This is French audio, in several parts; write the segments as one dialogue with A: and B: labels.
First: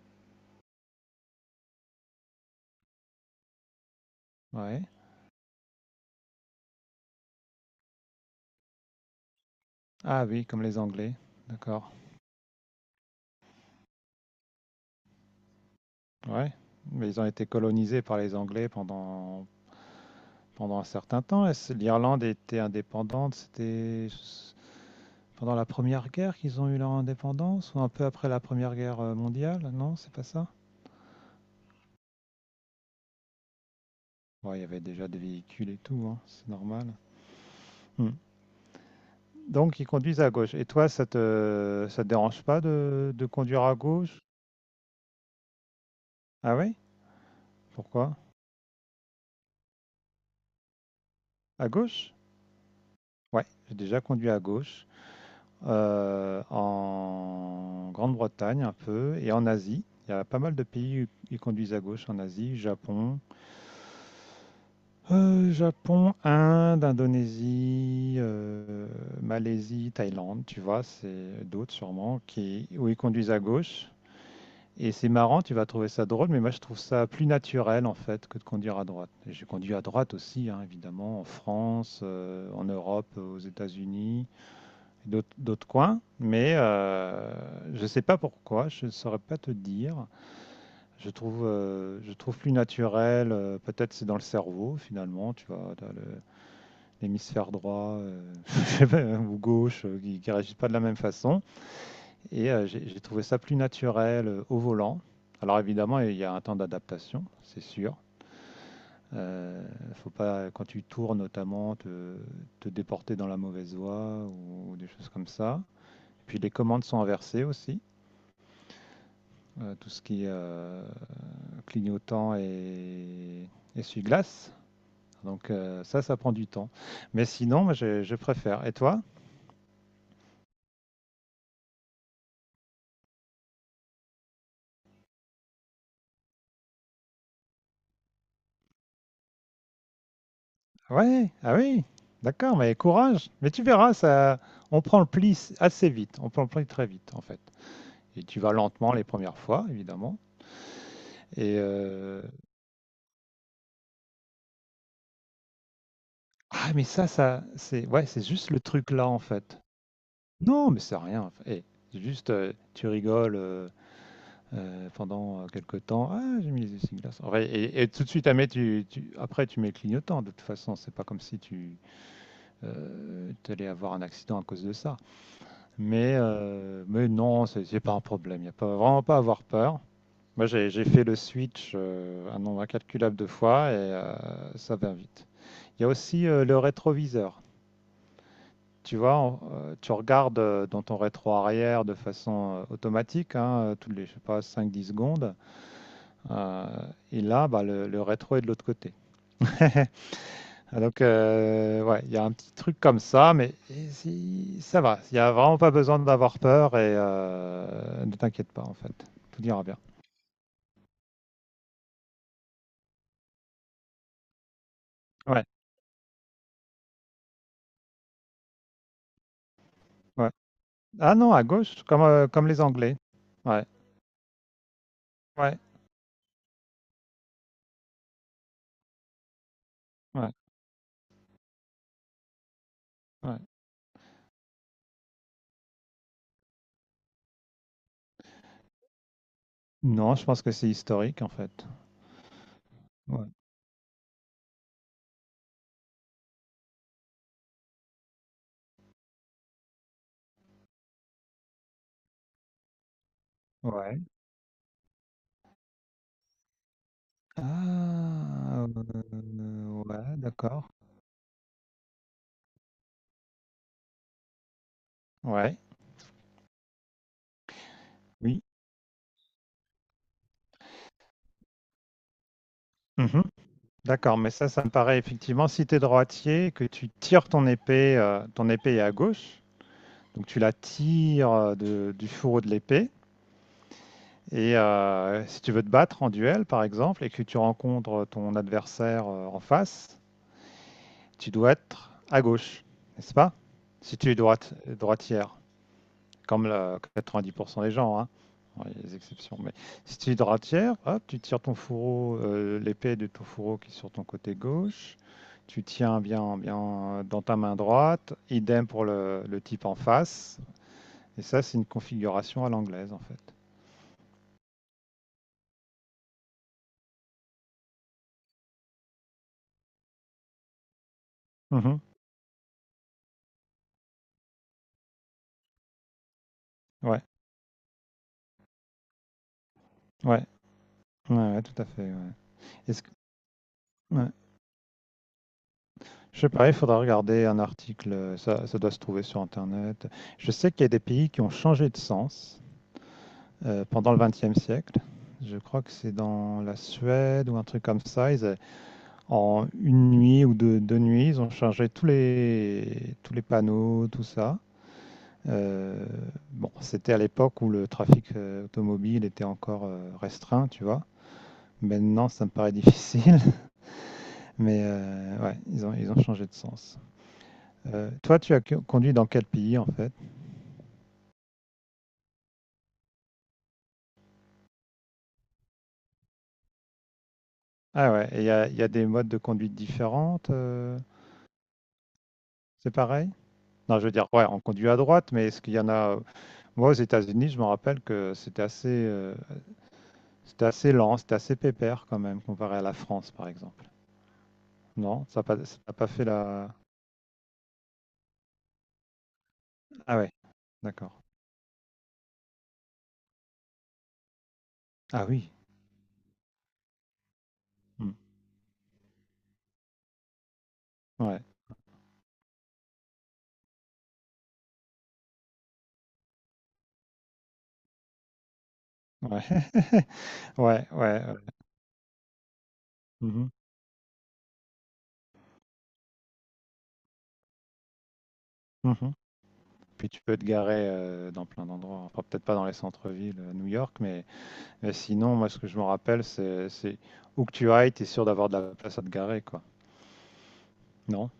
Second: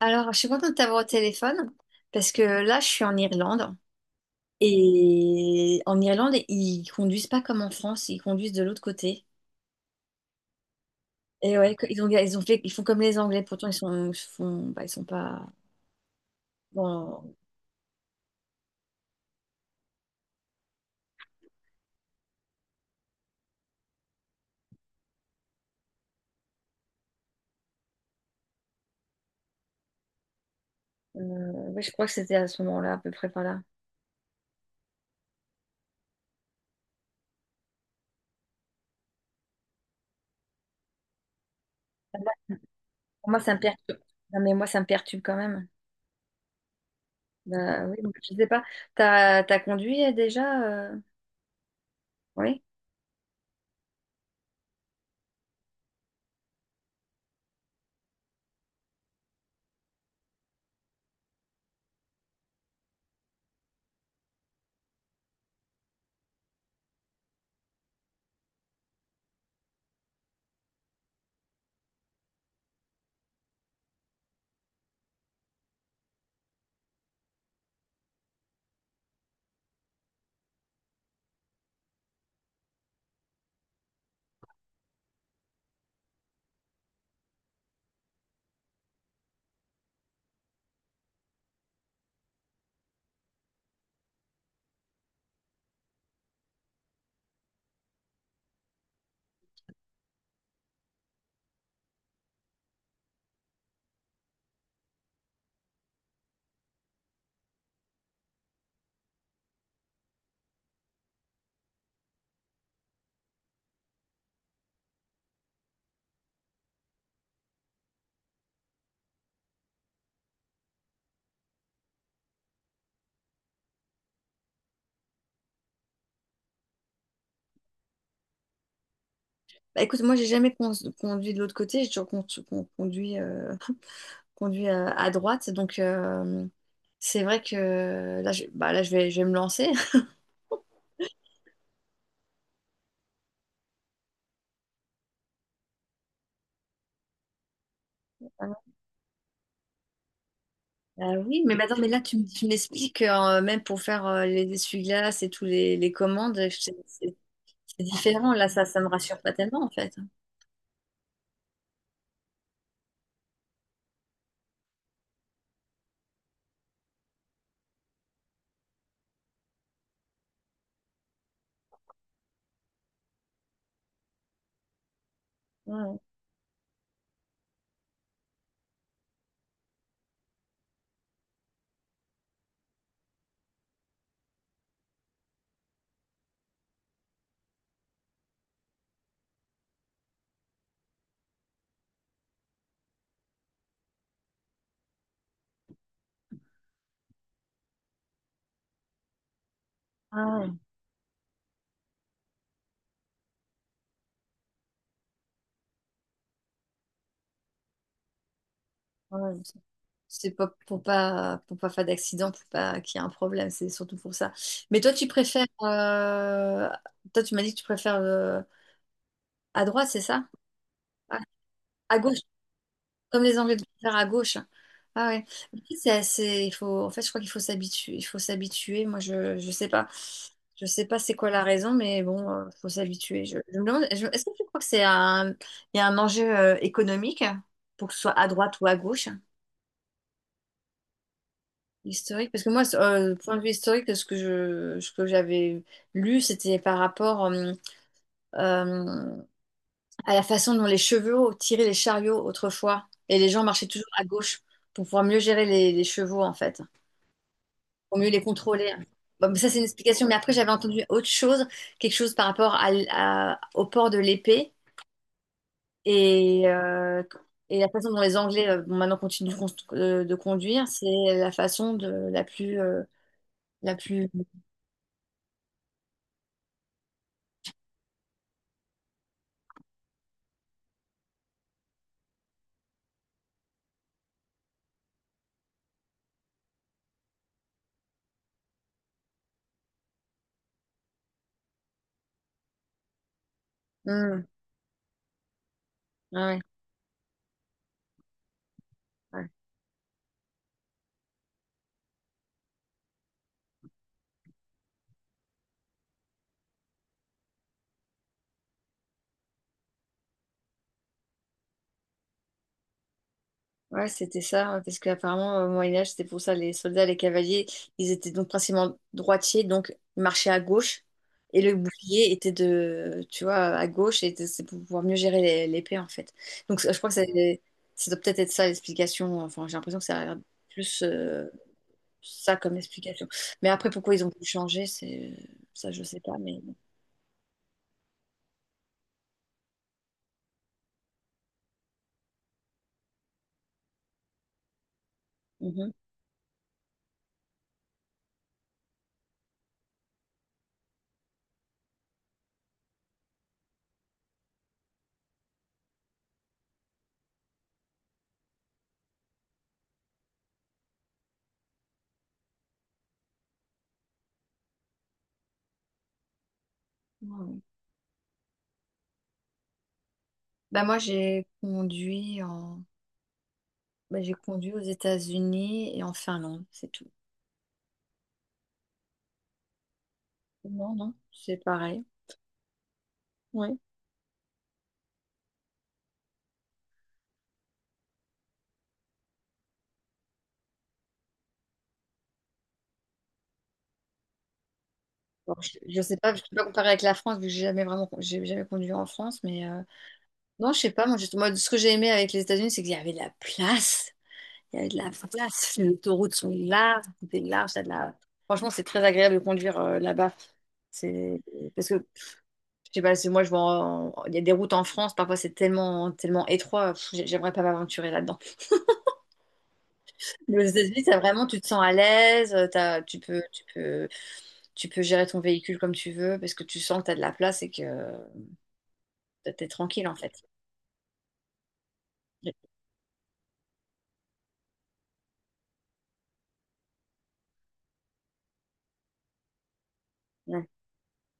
A: Alors, je suis contente de t'avoir au téléphone parce que là, je suis en Irlande
B: Ouais.
A: et en Irlande, ils conduisent pas comme en France, ils conduisent de l'autre côté.
B: Ah oui, comme les Anglais.
A: Et ouais,
B: D'accord.
A: ils ont, ils font comme les Anglais, pourtant ils font, bah, ils sont pas.
B: Ouais. Mais ils ont
A: Bon,
B: été colonisés par les Anglais pendant un certain temps. L'Irlande était indépendante. C'était pendant la Première Guerre qu'ils ont eu leur indépendance, ou un peu après la Première Guerre mondiale? Non, c'est pas ça?
A: euh, ouais, je crois que c'était à ce moment-là, à peu près par là.
B: Ouais, il y avait déjà des véhicules et tout, hein, c'est normal. Hmm. Donc ils conduisent à gauche. Et toi, ça te
A: Moi,
B: dérange pas de
A: pour moi, ça me
B: conduire à
A: perturbe.
B: gauche?
A: Non, mais moi, ça me perturbe quand même.
B: Ah oui?
A: Bah, oui, donc,
B: Pourquoi?
A: je sais pas. T'as conduit déjà euh,
B: À gauche?
A: oui.
B: Ouais, j'ai déjà conduit à gauche. En Grande-Bretagne un peu et en Asie. Il y a pas mal de pays qui conduisent à gauche en Asie, Japon, Inde, Indonésie, Malaisie, Thaïlande, tu vois, c'est d'autres sûrement qui où ils conduisent à gauche. Et c'est marrant, tu vas trouver ça drôle, mais moi je trouve ça plus naturel en fait que de conduire à droite. Et j'ai conduit à droite aussi, hein, évidemment, en France, en Europe, aux États-Unis d'autres coins, mais je ne sais pas pourquoi, je ne saurais pas te dire. Je trouve plus naturel, peut-être c'est dans le cerveau finalement, tu vois, l'hémisphère droit je sais pas, ou gauche qui ne réagissent pas de la même façon. Et j'ai trouvé ça plus naturel au volant. Alors évidemment, il y a un temps d'adaptation, c'est sûr. Euh, faut pas, quand tu tournes notamment, te déporter dans la mauvaise voie ou des choses comme ça. Puis les commandes sont inversées aussi. Tout ce qui est clignotant et essuie-glace. Donc ça prend du temps. Mais sinon, moi, je préfère. Et toi?
A: Bah, écoute, moi, j'ai jamais con- conduit de l'autre côté, j'ai toujours conduit. Conduit à droite. Donc, c'est vrai que là, bah, là, je vais me lancer.
B: Ouais, ah oui, d'accord, mais courage. Mais tu verras, ça, on prend le pli assez vite. On prend le pli très vite, en fait. Et tu vas lentement les premières fois, évidemment.
A: Ah oui, mais
B: Et
A: bah, attends, mais là, tu m'expliques, même pour faire les essuie-glaces et les commandes,
B: ah,
A: c'est
B: mais ça,
A: c'est-
B: ça,
A: c'est
B: c'est ouais, c'est
A: différent.
B: juste le
A: Ça me
B: truc là, en
A: rassure pas
B: fait.
A: tellement, en fait.
B: Non, mais c'est rien. Et juste, tu rigoles. Pendant quelques temps. Ah, j'ai mis les essuie-glaces. Ouais, et tout de suite, ah, mais après, tu mets le clignotant. De toute façon, c'est pas comme si tu allais avoir un accident à cause de ça.
A: Ouais.
B: Mais non, c'est pas un problème. Il n'y a pas, vraiment pas à avoir peur. Moi, j'ai fait le switch un nombre incalculable de fois et ça va vite. Il y a aussi le rétroviseur. Tu vois, tu regardes dans ton rétro arrière de façon automatique, hein, toutes les, je sais pas, cinq dix secondes. Euh, et là, bah, le rétro est de l'autre côté.
A: Ah
B: Donc, ouais, il y a un petit truc comme ça, mais ça va. Il n'y a vraiment pas besoin d'avoir peur et ne t'inquiète pas, en fait.
A: ouais, ouais.
B: Tout ira bien.
A: C'est pas pour pas faire d'accident, pour pas qu'il y ait un problème, c'est surtout pour ça. Mais toi, tu
B: Ouais,
A: préfères, toi, tu m'as dit que tu préfères à droite, c'est ça?
B: ouais. Ah
A: À,
B: non, à gauche,
A: à
B: comme,
A: gauche,
B: euh, comme les Anglais.
A: comme les Anglais de
B: Ouais,
A: faire à gauche. Ah ouais.
B: ouais,
A: Mais il faut, en fait, je crois qu'il faut s'habituer. Il faut s'habituer. Moi, je sais pas.
B: ouais,
A: Je sais pas c'est quoi la raison, mais bon, faut s'habituer.
B: ouais.
A: Je me demande, est-ce que tu crois que il y a un enjeu économique pour que ce soit à droite ou à gauche?
B: Non, je pense que c'est historique, en fait.
A: Historique, parce que moi,
B: Ouais.
A: point de vue historique, ce que j'avais lu, c'était par rapport euh, à la façon dont les chevaux tiraient les chariots autrefois, et les gens marchaient toujours
B: Ouais.
A: à gauche pour pouvoir mieux gérer les chevaux, en fait. Pour mieux les
B: Ah,
A: contrôler. Bon, mais ça, c'est une explication. Mais
B: ouais,
A: après, j'avais
B: d'accord.
A: entendu autre chose, quelque chose par rapport au port de l'épée
B: Ouais,
A: et, euh, et la façon dont les
B: oui.
A: Anglais, bon, maintenant, continuent de conduire, c'est la façon la plus, la plus.
B: D'accord, mais ça me paraît effectivement, si tu es droitier, que tu tires ton épée est à gauche, donc tu la tires du fourreau de l'épée. Et si tu veux te battre en duel, par exemple, et que tu rencontres ton adversaire en face, tu dois être à gauche, n'est-ce pas? Si tu es
A: Hmm,
B: droite, droitière.
A: ouais,
B: Comme le 90% des gens, hein. Bon, il y a des
A: ouais.
B: exceptions. Mais si tu es droitière, hop, tu tires ton fourreau, l'épée de ton fourreau qui est sur ton côté gauche. Tu tiens bien, bien dans ta main droite. Idem pour le type en face. Et ça, c'est une configuration à l'anglaise, en fait.
A: Ouais, c'était ça, hein, parce qu'apparemment, au Moyen-Âge, c'était pour ça, les soldats, les cavaliers, ils étaient donc principalement droitiers, donc ils marchaient à gauche, et le
B: Mhm.
A: bouclier était de, tu vois, à gauche, et c'est pour pouvoir mieux gérer l'épée, en fait. Donc je crois que
B: Ouais,
A: ça doit peut-être être ça l'explication, enfin j'ai l'impression que ça a l'air
B: ouais,
A: plus
B: ouais, ouais, tout à fait. Ouais.
A: ça comme
B: Est-ce que-
A: explication. Mais après, pourquoi ils ont
B: ouais.
A: voulu changer, c'est ça, je sais pas,
B: Je sais
A: mais
B: pas, il
A: bon.
B: faudra regarder un article. Ça, doit se trouver sur Internet. Je sais qu'il y a des pays qui ont changé de sens. Pendant le XXe siècle. Je crois que
A: Mhm.
B: c'est dans la Suède ou un truc comme ça. Ils, en une nuit ou deux, deux nuits, ils ont changé tous les panneaux, tout ça. Euh, bon, c'était à l'époque où le trafic automobile était encore restreint, tu vois. Maintenant, ça me paraît difficile, mais ouais, ils ont changé de sens.
A: Ouais.
B: Toi, tu as conduit dans quel pays en fait?
A: Bah moi, j'ai conduit en, bah, j'ai conduit aux États-Unis et en Finlande, c'est tout.
B: Ah ouais, et il y a des modes de conduite différentes,
A: Non, non, c'est pareil.
B: c'est pareil?
A: Ouais.
B: Non, je veux dire, ouais, on conduit à droite, mais est-ce qu'il y en a... Moi, aux États-Unis, je me rappelle que c'était assez lent, c'était assez pépère quand même, comparé à la France, par exemple. Non, ça n'a
A: Bon,
B: pas, ça n'a
A: je
B: pas
A: sais
B: fait
A: pas, je peux pas
B: la...
A: comparer avec la France, vu que j'ai jamais conduit en France, mais
B: Ah ouais,
A: non, je sais pas. Moi,
B: d'accord.
A: moi, ce que j'ai aimé avec les États-Unis, c'est qu'il y avait de la place. Il y avait de la
B: Ah oui.
A: place. Les autoroutes sont larges, tout est large. T'as de
B: Hmm.
A: la... Franchement, c'est très agréable de conduire là-bas. C'est
B: Ouais,
A: parce que je sais pas, je vois, il y a des routes en France, parfois c'est tellement, tellement étroit. Pff, j'aimerais pas m'aventurer là-dedans.
B: ouais.
A: Mais aux
B: Ouais,
A: États-Unis, t'as
B: ouais. Ouais.
A: vraiment, tu te sens à l'aise. Tu peux,
B: Mhm,
A: tu peux. Tu peux gérer ton véhicule comme tu veux parce que tu sens que tu as de la place et que
B: mhm.
A: tu es tranquille
B: Puis
A: en
B: tu peux
A: fait.
B: te garer dans plein d'endroits. Enfin, peut-être pas dans les centres-villes à New York, mais sinon, moi, ce que je me rappelle, c'est où que tu ailles, tu es sûr d'avoir de la place à te garer, quoi.
A: Ouais.
B: Non?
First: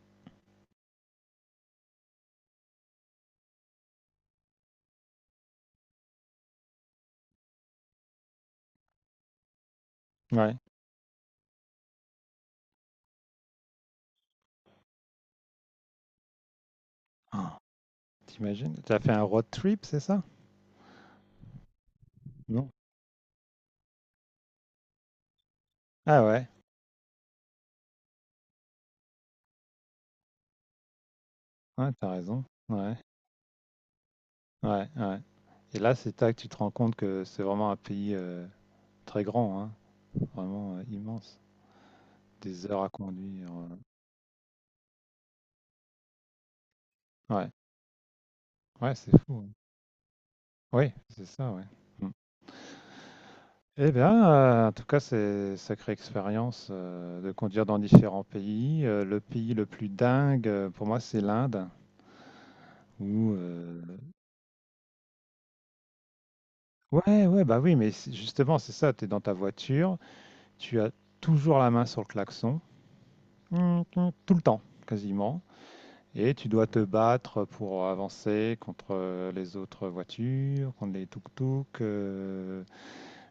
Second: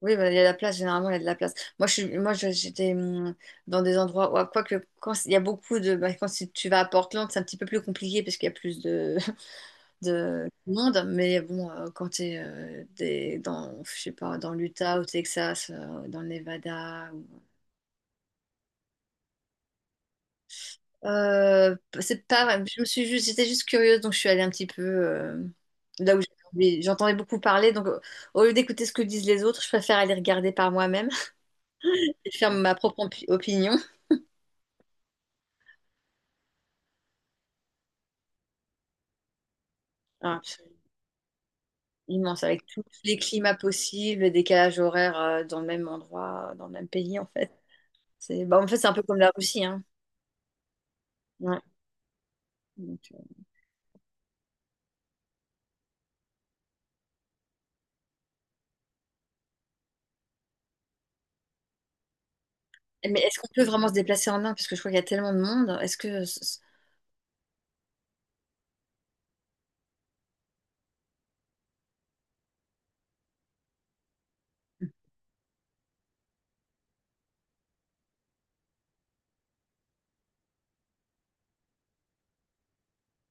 A: Oui, bah, il y a de la place, généralement, il y a de la place. Moi, j'étais dans des endroits où, quoique, quand il y a beaucoup de. Bah, quand tu vas à Portland, c'est un petit peu plus compliqué parce qu'il y a plus de, de
B: Ouais.
A: monde. Mais bon, quand tu es dans, je sais pas, dans l'Utah, au Texas, dans le Nevada.
B: T'imagines? T'as fait un road trip, c'est ça?
A: C'est pas,
B: Non.
A: je me suis juste, j'étais juste curieuse, donc je suis allée un petit peu là où
B: Ah ouais,
A: j'entendais beaucoup parler. Donc, au lieu d'écouter ce que disent les autres, je préfère aller regarder par moi-même
B: ouais, t'as
A: et
B: raison.
A: faire ma
B: Ouais,
A: propre opinion.
B: ouais, ouais. Et là, c'est là que tu te rends compte que c'est vraiment un pays très grand, hein,
A: Ah, c'est
B: vraiment immense.
A: immense, avec
B: Des
A: tous
B: heures à
A: les
B: conduire.
A: climats possibles, les décalages horaires dans le même endroit, dans le même pays, en fait.
B: Ouais,
A: C'est, bah, en fait, c'est un
B: ouais,
A: peu
B: c'est
A: comme la
B: fou. Hein.
A: Russie, hein.
B: Oui, c'est ça,
A: Ouais.
B: ouais. Mm.
A: Donc,
B: Eh bien, en tout cas, c'est sacrée expérience de conduire dans différents pays. Le pays le plus dingue, pour moi, c'est l'Inde.
A: mais
B: Où,
A: est-ce qu'on peut
B: euh,
A: vraiment se déplacer en Inde? Parce que je crois qu'il y a tellement de monde. Est-ce que...
B: Ouais, ouais, bah oui, mais justement, c'est ça, tu es dans ta voiture, tu as toujours la main sur le klaxon, tout le temps quasiment, et tu dois te battre pour avancer contre les autres voitures, contre les tuk-tuk,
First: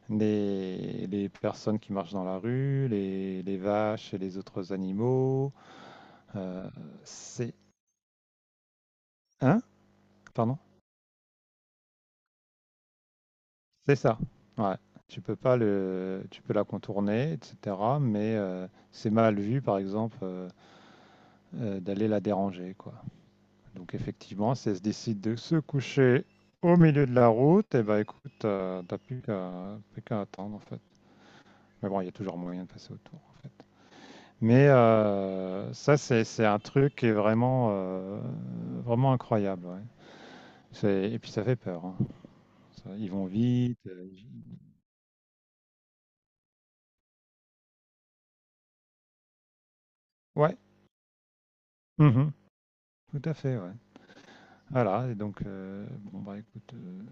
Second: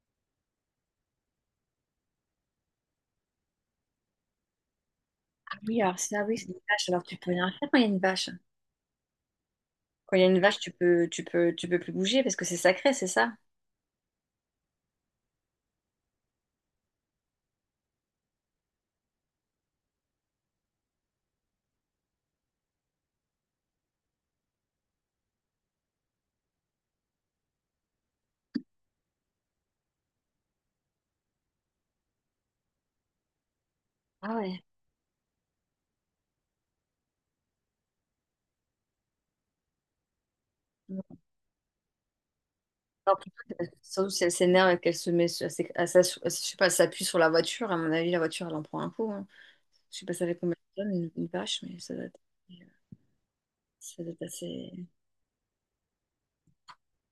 B: les personnes qui marchent dans la rue, les vaches et les autres animaux.
A: ah oui, alors ça, oui, c'est des
B: Euh,
A: vaches. Alors tu peux rien
B: c'est...
A: faire quand il y a une vache.
B: Hein?
A: Quand il y a une
B: Pardon?
A: vache, tu peux plus bouger parce que c'est sacré, c'est ça?
B: C'est ça. Ouais. Tu peux pas le, tu peux la contourner, etc. Mais c'est mal vu, par exemple, d'aller la déranger, quoi. Donc effectivement, si elle se décide de se coucher au milieu de la route, et ben écoute, t'as plus qu'à attendre en fait. Mais bon, il y a toujours moyen de passer autour en fait.
A: Ah ouais.
B: Mais ça, c'est un truc qui est vraiment incroyable. Ouais. Et puis ça fait peur. Hein. Ils
A: Alors,
B: vont
A: plutôt,
B: vite. euh,
A: surtout si elle s'énerve et qu'elle se met, sur- à s'é- à s'ass- je sais pas, elle s'appuie sur la voiture, à mon avis, la voiture, elle en prend un coup. Hein. Je sais pas, ça fait combien
B: ouais,
A: de tonnes, une vache, mais
B: mhm, tout à fait. Ouais.
A: ça doit être assez...
B: Voilà, et donc, bon, bah écoute. euh,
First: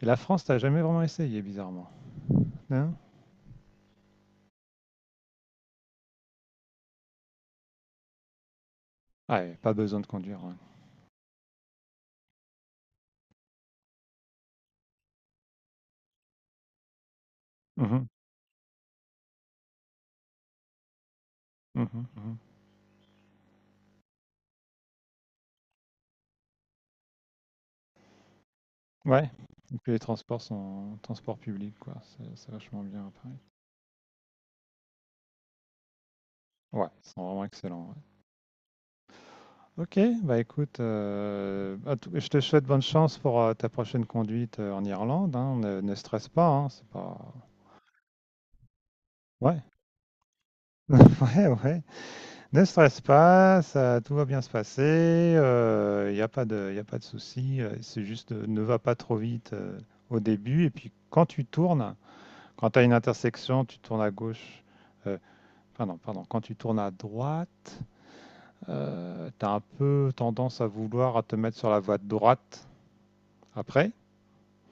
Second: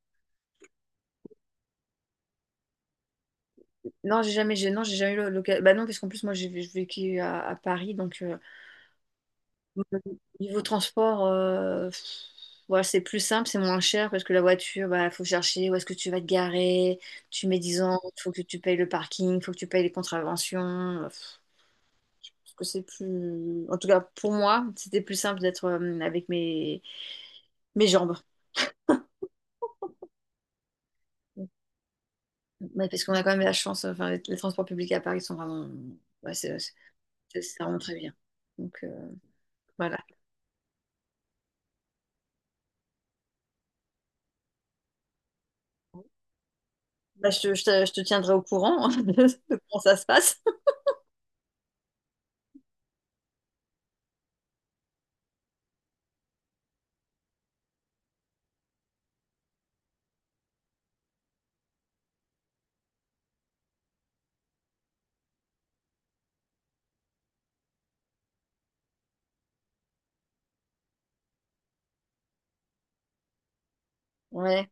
B: et la France, t'as jamais vraiment essayé, bizarrement. Non?
A: Non, j'ai jamais, j'ai, non, j'ai jamais eu l'occasion. Bah non, parce qu'en plus, moi, j'ai vécu à Paris, donc... Euh,
B: Ah, ouais, pas besoin de conduire. Ouais.
A: niveau transport, ouais, c'est plus simple, c'est moins cher parce que la voiture, bah, faut chercher où est-ce que tu vas te garer, tu mets dix ans,
B: Mhm,
A: faut que tu payes le parking, faut que tu payes les contraventions. Euh, pff,
B: mhm, mhm.
A: parce que c'est plus. En tout cas, pour moi, c'était plus simple d'être avec mes, mes jambes.
B: Ouais, et puis les transports sont transports publics, quoi. C'est vachement
A: Ouais, parce
B: bien à
A: qu'on a quand
B: Paris.
A: même la chance, enfin, les transports publics à Paris sont vraiment. Ouais, c'est
B: Ouais, ils sont
A: c'est-
B: vraiment
A: c'est vraiment
B: excellents.
A: très
B: Ouais.
A: bien. Donc
B: Ok,
A: voilà.
B: bah écoute, je te souhaite bonne chance pour ta prochaine conduite en Irlande. Hein. Ne stresse pas, hein, c'est pas.
A: Bah, je te tiendrai au courant de
B: Ouais.
A: comment ça se passe.
B: Ouais, ouais. Ne stresse pas, ça, tout va bien se passer. Il n'y a pas de, y a pas de souci. C'est juste, ne va pas trop vite au début. Et puis, quand tu tournes, quand tu as une intersection, tu tournes à gauche. euh, Pardon, pardon. Quand tu tournes à droite, tu as un peu tendance à vouloir à te mettre sur la voie de droite après.
A: Ouais,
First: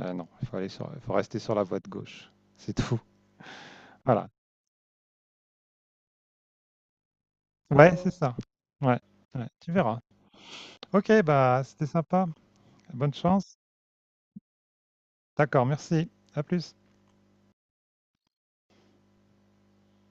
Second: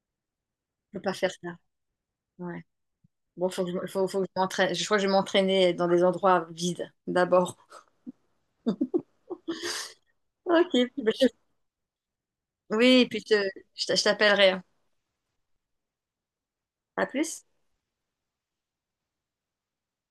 B: Non, il faut aller sur,
A: je peux pas
B: faut
A: faire
B: rester
A: ça.
B: sur la voie de gauche.
A: Ouais.
B: C'est tout.
A: Bon, faut que
B: Voilà.
A: je m'entraîne. Je crois que je vais m'entraîner dans des endroits vides d'abord.
B: Ouais, c'est ça. Ouais, ouais, tu verras.
A: Ok. Puis,
B: Ok,
A: bah, je.
B: bah c'était sympa.
A: Oui,
B: Bonne chance.
A: je je t'appellerai. Hein.
B: D'accord, merci. À plus.
A: À plus.